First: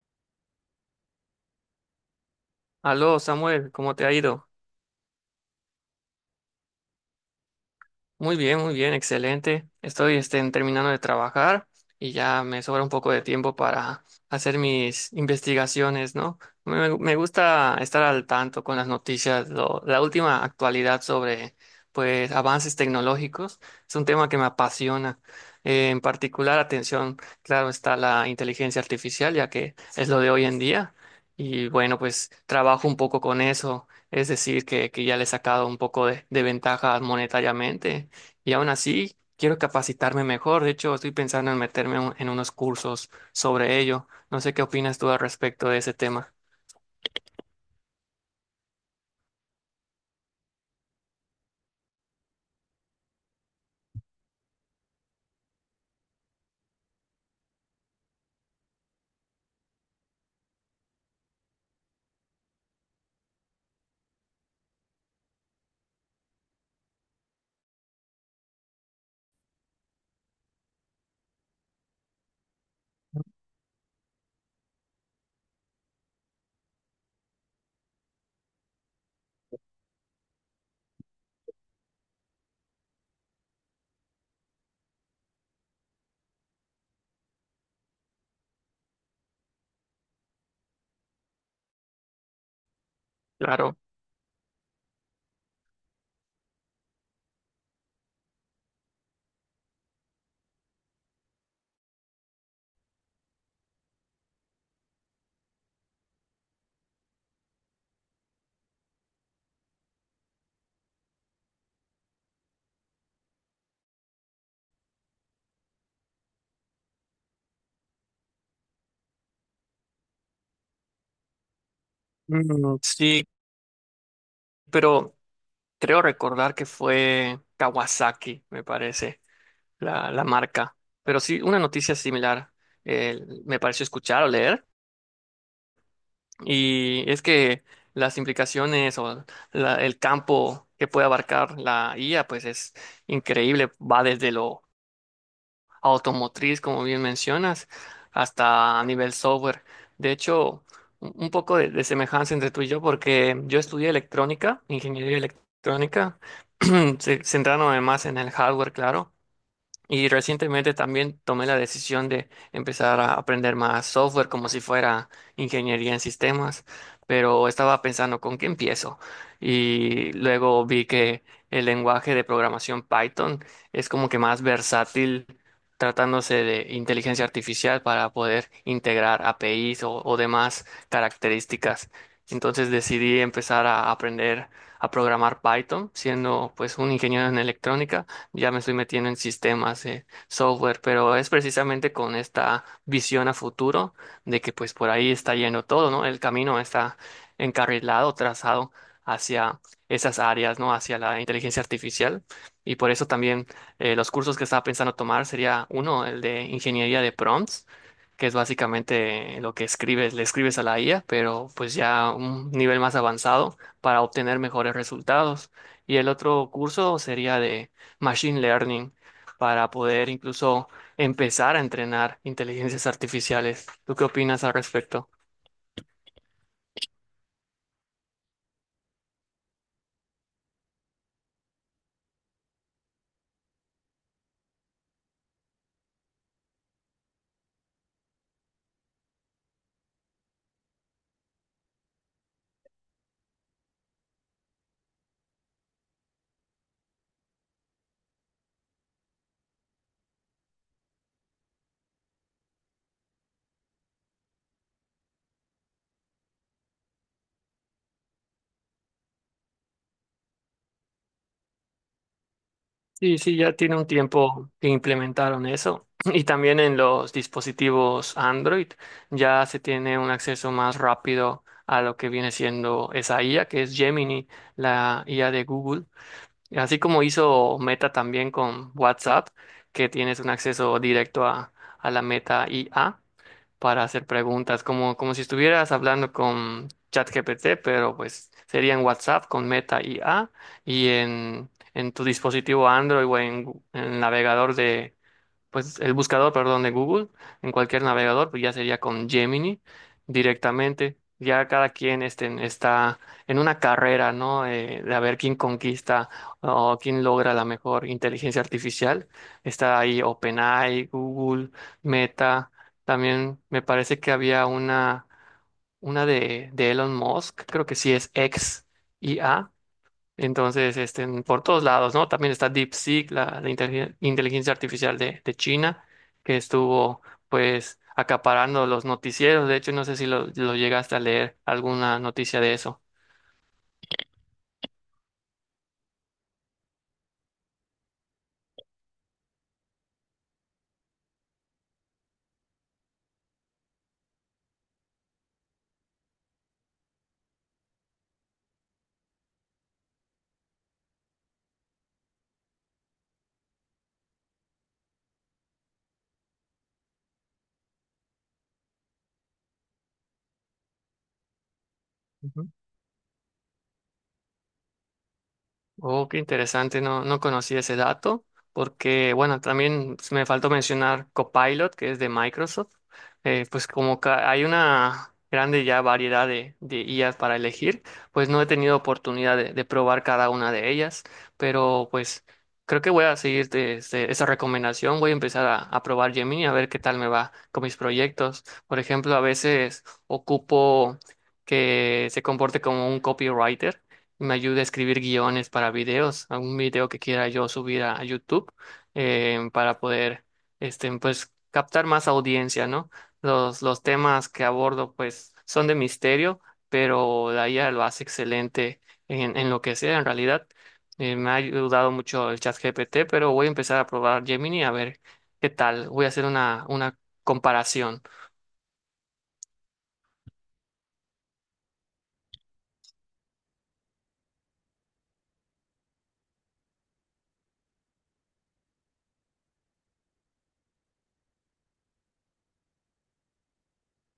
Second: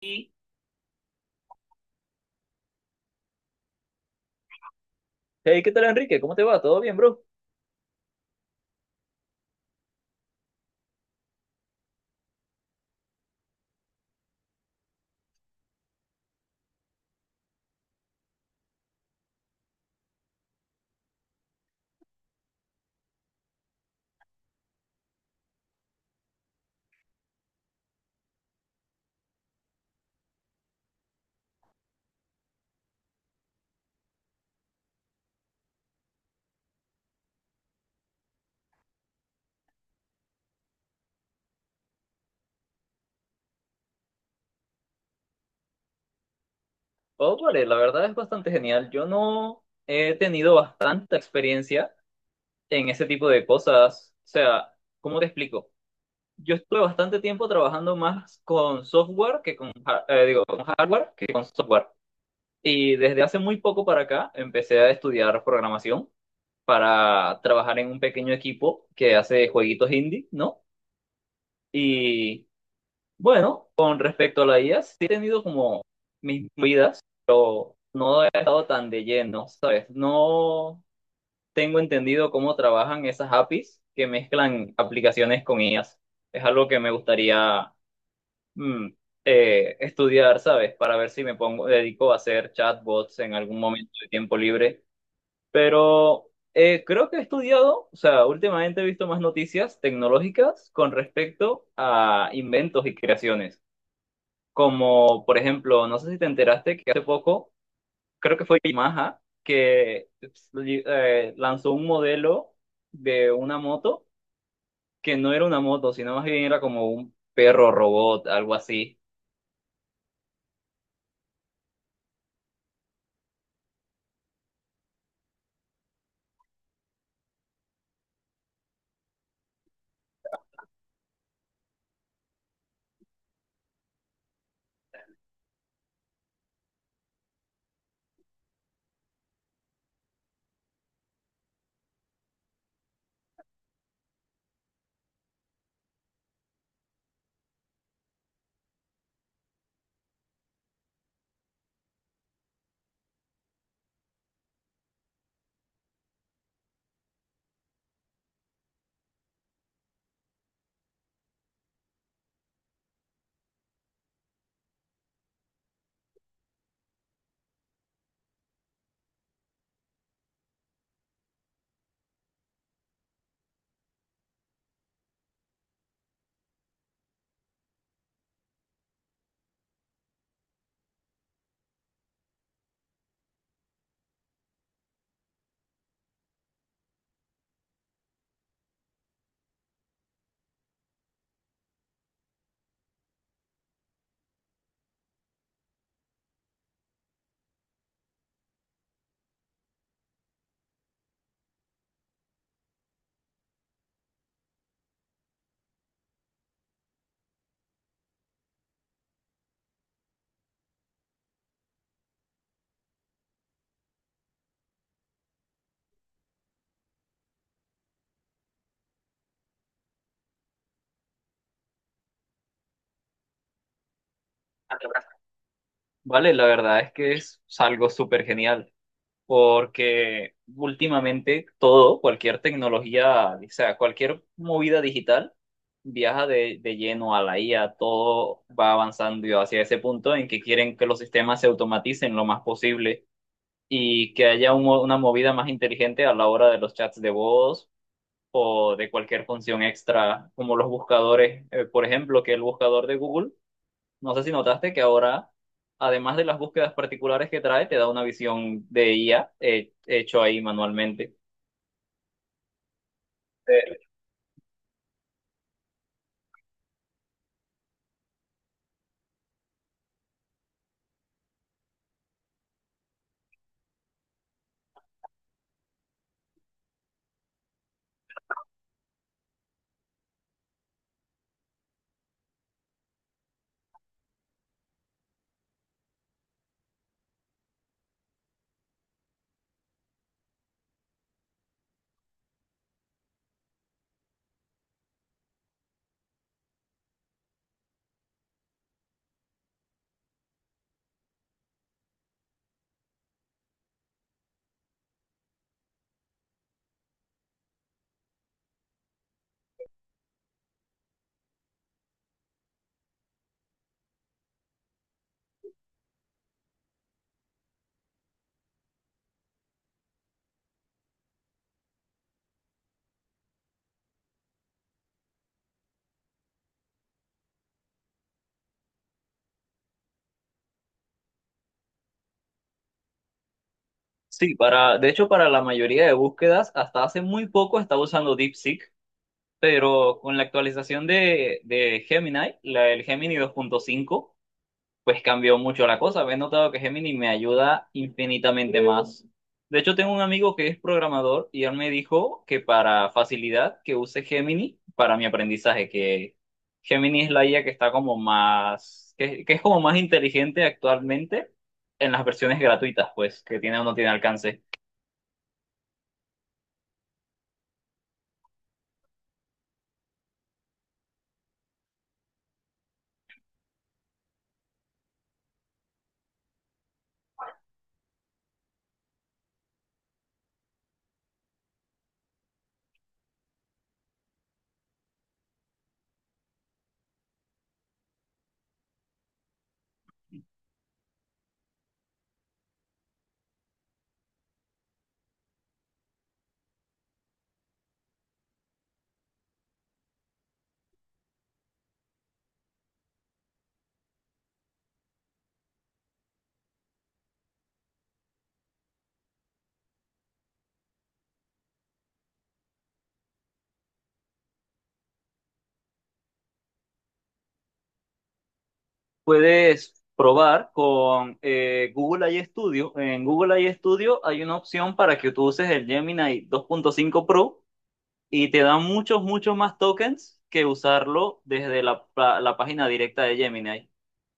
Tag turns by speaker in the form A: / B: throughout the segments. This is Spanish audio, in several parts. A: Hey,
B: Aló, Samuel, ¿cómo te ha ido?
A: ¿qué tal Enrique? ¿Cómo te va? ¿Todo bien, bro?
B: Muy bien, excelente. Estoy terminando de trabajar y ya me sobra un poco de tiempo para hacer mis investigaciones, ¿no? Me gusta estar al tanto con las noticias, la última actualidad sobre, pues, avances tecnológicos. Es un tema que me apasiona. En particular, atención, claro, está la inteligencia artificial, ya que es lo de hoy en día. Y bueno, pues trabajo un poco con eso. Es decir, que ya le he sacado un poco de ventaja monetariamente y aún así, quiero capacitarme mejor. De hecho, estoy pensando en meterme en unos cursos sobre ello. No sé qué opinas tú al respecto de ese tema.
A: Oh, vale, la verdad es bastante genial. Yo no he tenido bastante experiencia en ese tipo de cosas. O sea, ¿cómo te explico? Yo estuve bastante tiempo trabajando más con software que con hardware que con software. Y desde hace muy poco para acá empecé a estudiar programación para trabajar en un pequeño equipo que hace jueguitos indie, ¿no? Y Bueno, con respecto a la IA, sí he tenido como mis vidas, pero no he estado tan de lleno, ¿sabes? No tengo entendido cómo trabajan esas APIs que mezclan aplicaciones con IAs. Es algo que me gustaría mm, estudiar, ¿sabes? Para ver si me pongo, dedico a hacer chatbots en algún
B: Claro.
A: momento de tiempo libre. Pero creo que he estudiado, o sea, últimamente he visto más noticias tecnológicas con respecto a inventos y creaciones como, por ejemplo, no sé si te enteraste que hace poco, creo que fue Yamaha, que lanzó un modelo de una moto que no era una moto, sino más bien era como un perro robot, algo así.
B: Mm, sí, pero creo recordar que fue Kawasaki, me parece, la marca. Pero sí, una noticia similar eh, me pareció escuchar o leer. Y es que las implicaciones o el campo que puede abarcar la IA, pues es increíble. Va desde lo automotriz, como bien mencionas, hasta a nivel software. De hecho, un poco de semejanza entre tú y yo, porque yo estudié electrónica, ingeniería electrónica, centrándome más en el hardware, claro, y recientemente también tomé la decisión de empezar a aprender más software como si fuera ingeniería en sistemas, pero estaba pensando con qué empiezo. Y luego vi que el lenguaje de programación Python es como que más versátil tratándose de inteligencia artificial para poder integrar APIs o demás características. Entonces decidí empezar a aprender a programar Python, siendo pues un ingeniero en electrónica, ya me estoy metiendo en sistemas, software, pero es precisamente con esta visión a futuro de que pues por ahí está yendo todo, ¿no? El camino está encarrilado, trazado hacia esas áreas, ¿no? Hacia la inteligencia artificial. Y por eso también los cursos que estaba pensando tomar sería uno, el de ingeniería de prompts, que es básicamente lo que escribes, le escribes a la IA, pero pues ya un nivel más avanzado para obtener mejores resultados. Y el otro curso sería machine learning para poder incluso empezar a entrenar inteligencias artificiales. ¿Tú qué opinas al respecto?
A: Vale, la verdad es que es algo súper genial. Porque últimamente todo, cualquier tecnología, o sea, cualquier movida digital viaja de lleno a la IA, todo va avanzando hacia ese punto en que quieren que los sistemas se automaticen lo más posible y que haya una movida más inteligente a la hora de los chats de voz o de cualquier función extra, como los buscadores, por ejemplo, que el buscador de Google, no sé si notaste que ahora, además de las búsquedas particulares que trae, te da una visión de IA hecho ahí manualmente.
B: Sí, sí, ya tiene
A: Eh,
B: un tiempo que implementaron eso. Y también en los dispositivos Android ya se tiene un acceso más rápido a lo que viene siendo esa IA, que es Gemini, la IA de Google. Así como hizo Meta también con WhatsApp, que tienes un acceso directo a la Meta IA, para hacer preguntas, como, como si estuvieras hablando con ChatGPT, pero pues sería en WhatsApp con Meta IA y en tu dispositivo Android o en navegador de, pues el buscador, perdón, de Google, en cualquier navegador, pues ya sería con Gemini directamente. Ya cada quien está en una carrera, ¿no? De a ver quién conquista o quién logra la mejor inteligencia artificial. Está ahí OpenAI, Google, Meta. También me parece que había una de Elon Musk, creo que sí es X IA, entonces, este, por todos lados, ¿no? También está DeepSeek, la inteligencia artificial de China, que estuvo, pues, acaparando los noticieros. De hecho, no sé si lo llegaste a leer alguna noticia de eso.
A: sí, para, de hecho, para la mayoría de búsquedas, hasta hace muy poco estaba usando DeepSeek, pero con la actualización de Gemini, la, el Gemini 2.5, pues cambió mucho la cosa. He notado que Gemini me ayuda infinitamente más. De hecho, tengo un amigo que es programador y él me dijo que para facilidad que use Gemini para mi aprendizaje, que Gemini es la IA que está como más, que es como más inteligente actualmente en las versiones gratuitas, pues, que tiene o no tiene alcance.
B: Oh, qué interesante, no, no conocí ese dato, porque bueno, también me faltó mencionar Copilot, que es de Microsoft. Pues como hay una grande ya variedad de IAs para elegir, pues no he tenido oportunidad de probar cada una de ellas, pero pues creo que voy a seguir esa recomendación, voy a empezar a probar Gemini a ver qué tal me va con mis proyectos. Por ejemplo, a veces ocupo que se comporte como un copywriter, me ayude a escribir guiones para videos, algún video que quiera yo subir a YouTube, para poder, este, pues, captar más audiencia, ¿no? Los temas que abordo, pues, son de misterio, pero la IA lo hace excelente en lo que sea, en realidad. Me ha ayudado mucho el chat GPT, pero voy a empezar a probar Gemini a ver qué tal. Voy a hacer una comparación.
A: Puedes probar con Google AI Studio. En Google AI Studio hay una opción para que tú uses el Gemini 2.5 Pro y te da muchos, muchos más tokens que usarlo desde la página directa de Gemini.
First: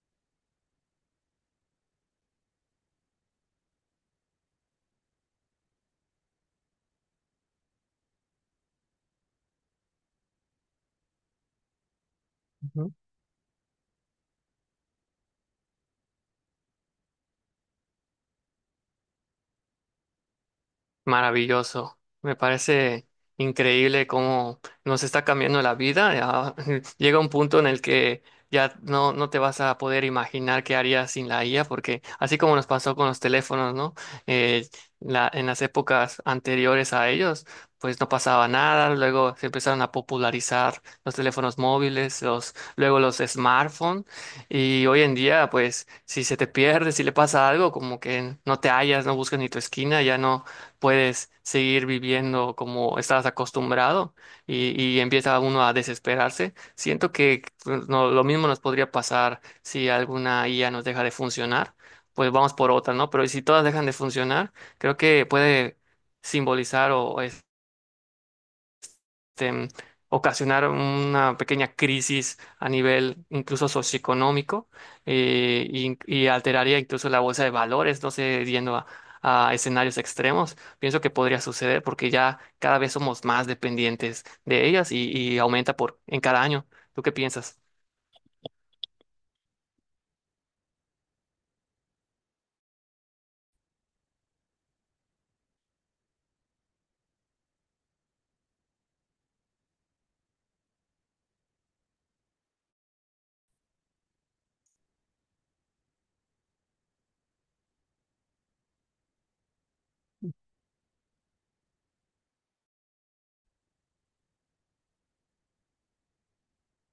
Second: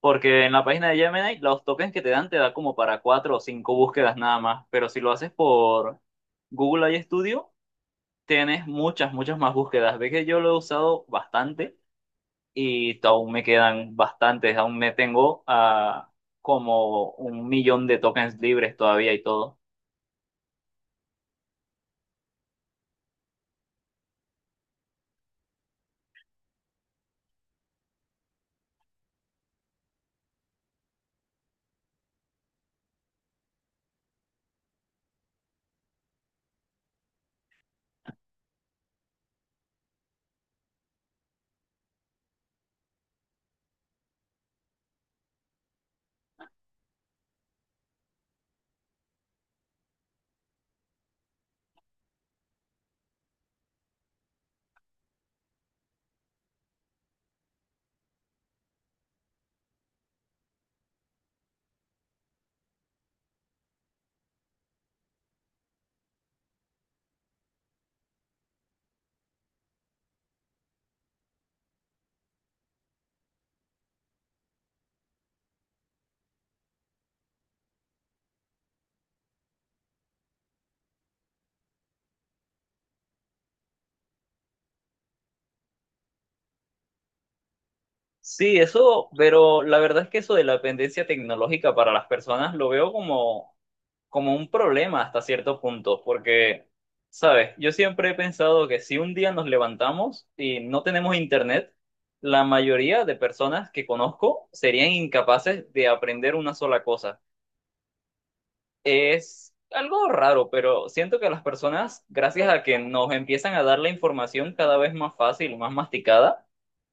A: Porque en la página de Gemini los tokens que te dan te da como para 4 o 5 búsquedas nada más. Pero si lo haces por Google I Studio tienes muchas, muchas más búsquedas. Ves que yo lo he usado bastante y aún me quedan bastantes. Aún me tengo a como 1 millón de tokens libres todavía y todo.
B: Maravilloso. Me parece increíble cómo nos está cambiando la vida. Ya llega un punto en el que ya no te vas a poder imaginar qué harías sin la IA, porque así como nos pasó con los teléfonos, ¿no? Eh, en las épocas anteriores a ellos, pues no pasaba nada. Luego se empezaron a popularizar los teléfonos móviles, luego los smartphones. Y hoy en día, pues, si se te pierde, si le pasa algo, como que no te hallas, no buscas ni tu esquina, ya no puedes seguir viviendo como estabas acostumbrado y empieza uno a desesperarse. Siento que pues, lo mismo nos podría pasar si alguna IA nos deja de funcionar, pues vamos por otra, ¿no? Pero si todas dejan de funcionar, creo que puede simbolizar o este, ocasionar una pequeña crisis a nivel incluso socioeconómico, y alteraría incluso la bolsa de valores, no sé, yendo a escenarios extremos. Pienso que podría suceder porque ya cada vez somos más dependientes de ellas y aumenta por en cada año. ¿Tú qué piensas?
A: Sí, eso, pero la verdad es que eso de la dependencia tecnológica para las personas lo veo como, como un problema hasta cierto punto, porque, sabes, yo siempre he pensado que si un día nos levantamos y no tenemos internet, la mayoría de personas que conozco serían incapaces de aprender una sola cosa. Es algo raro, pero siento que las personas, gracias a que nos empiezan a dar la información cada vez más fácil, más masticada,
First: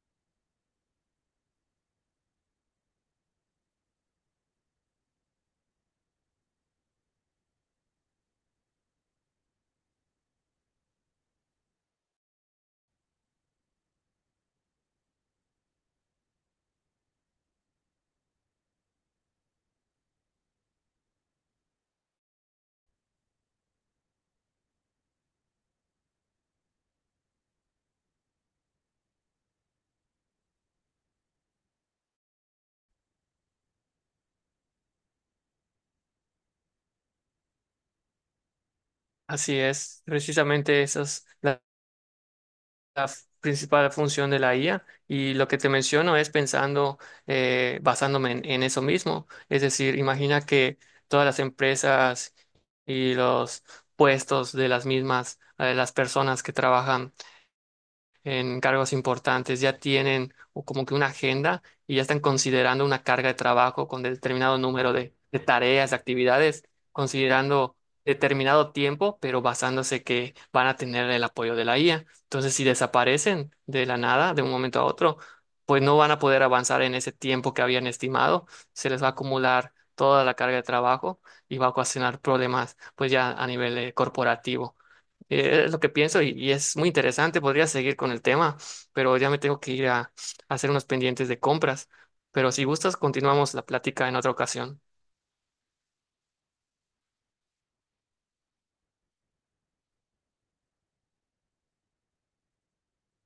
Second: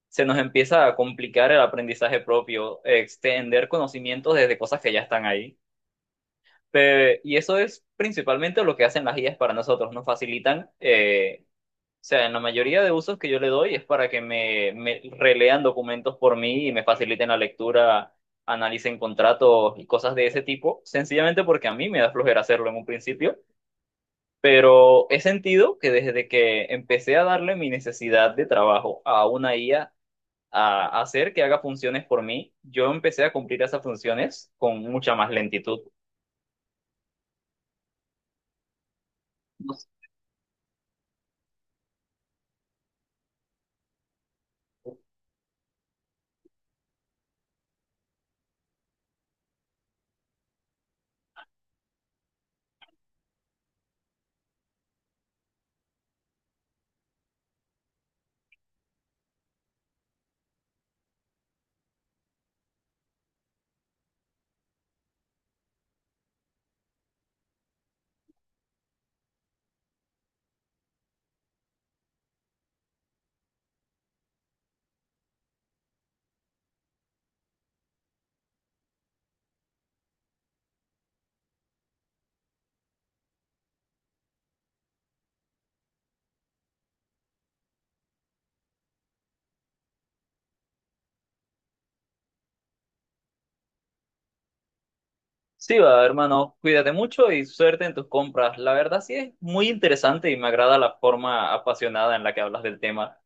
A: se nos empieza a complicar el aprendizaje propio, extender conocimientos desde cosas que ya están ahí. Y eso es principalmente lo que hacen las guías para nosotros, nos facilitan, o sea, en la mayoría de usos que yo le doy es para que me relean documentos por mí y me faciliten la lectura, analicen contratos y cosas de ese tipo, sencillamente porque a mí me da flojera hacerlo en un principio. Pero he sentido que desde que empecé a darle mi necesidad de trabajo a una IA, a hacer que haga funciones por mí, yo empecé a cumplir esas funciones con mucha más lentitud.
B: Así es, precisamente esas. La principal función de la IA y lo que te menciono es pensando, basándome en eso mismo. Es decir, imagina que todas las empresas y los puestos de las mismas, las personas que trabajan en cargos importantes, ya tienen o como que una agenda y ya están considerando una carga de trabajo con determinado número de tareas, de actividades, considerando determinado tiempo, pero basándose que van a tener el apoyo de la IA. Entonces, si desaparecen de la nada, de un momento a otro, pues no van a poder avanzar en ese tiempo que habían estimado, se les va a acumular toda la carga de trabajo y va a ocasionar problemas, pues ya a nivel corporativo. Es lo que pienso y es muy interesante. Podría seguir con el tema, pero ya me tengo que ir a hacer unos pendientes de compras. Pero si gustas, continuamos la plática en otra ocasión.
A: Sí, va, hermano, cuídate mucho y suerte en tus compras. La verdad sí es muy interesante y me agrada la forma apasionada en la que hablas del tema.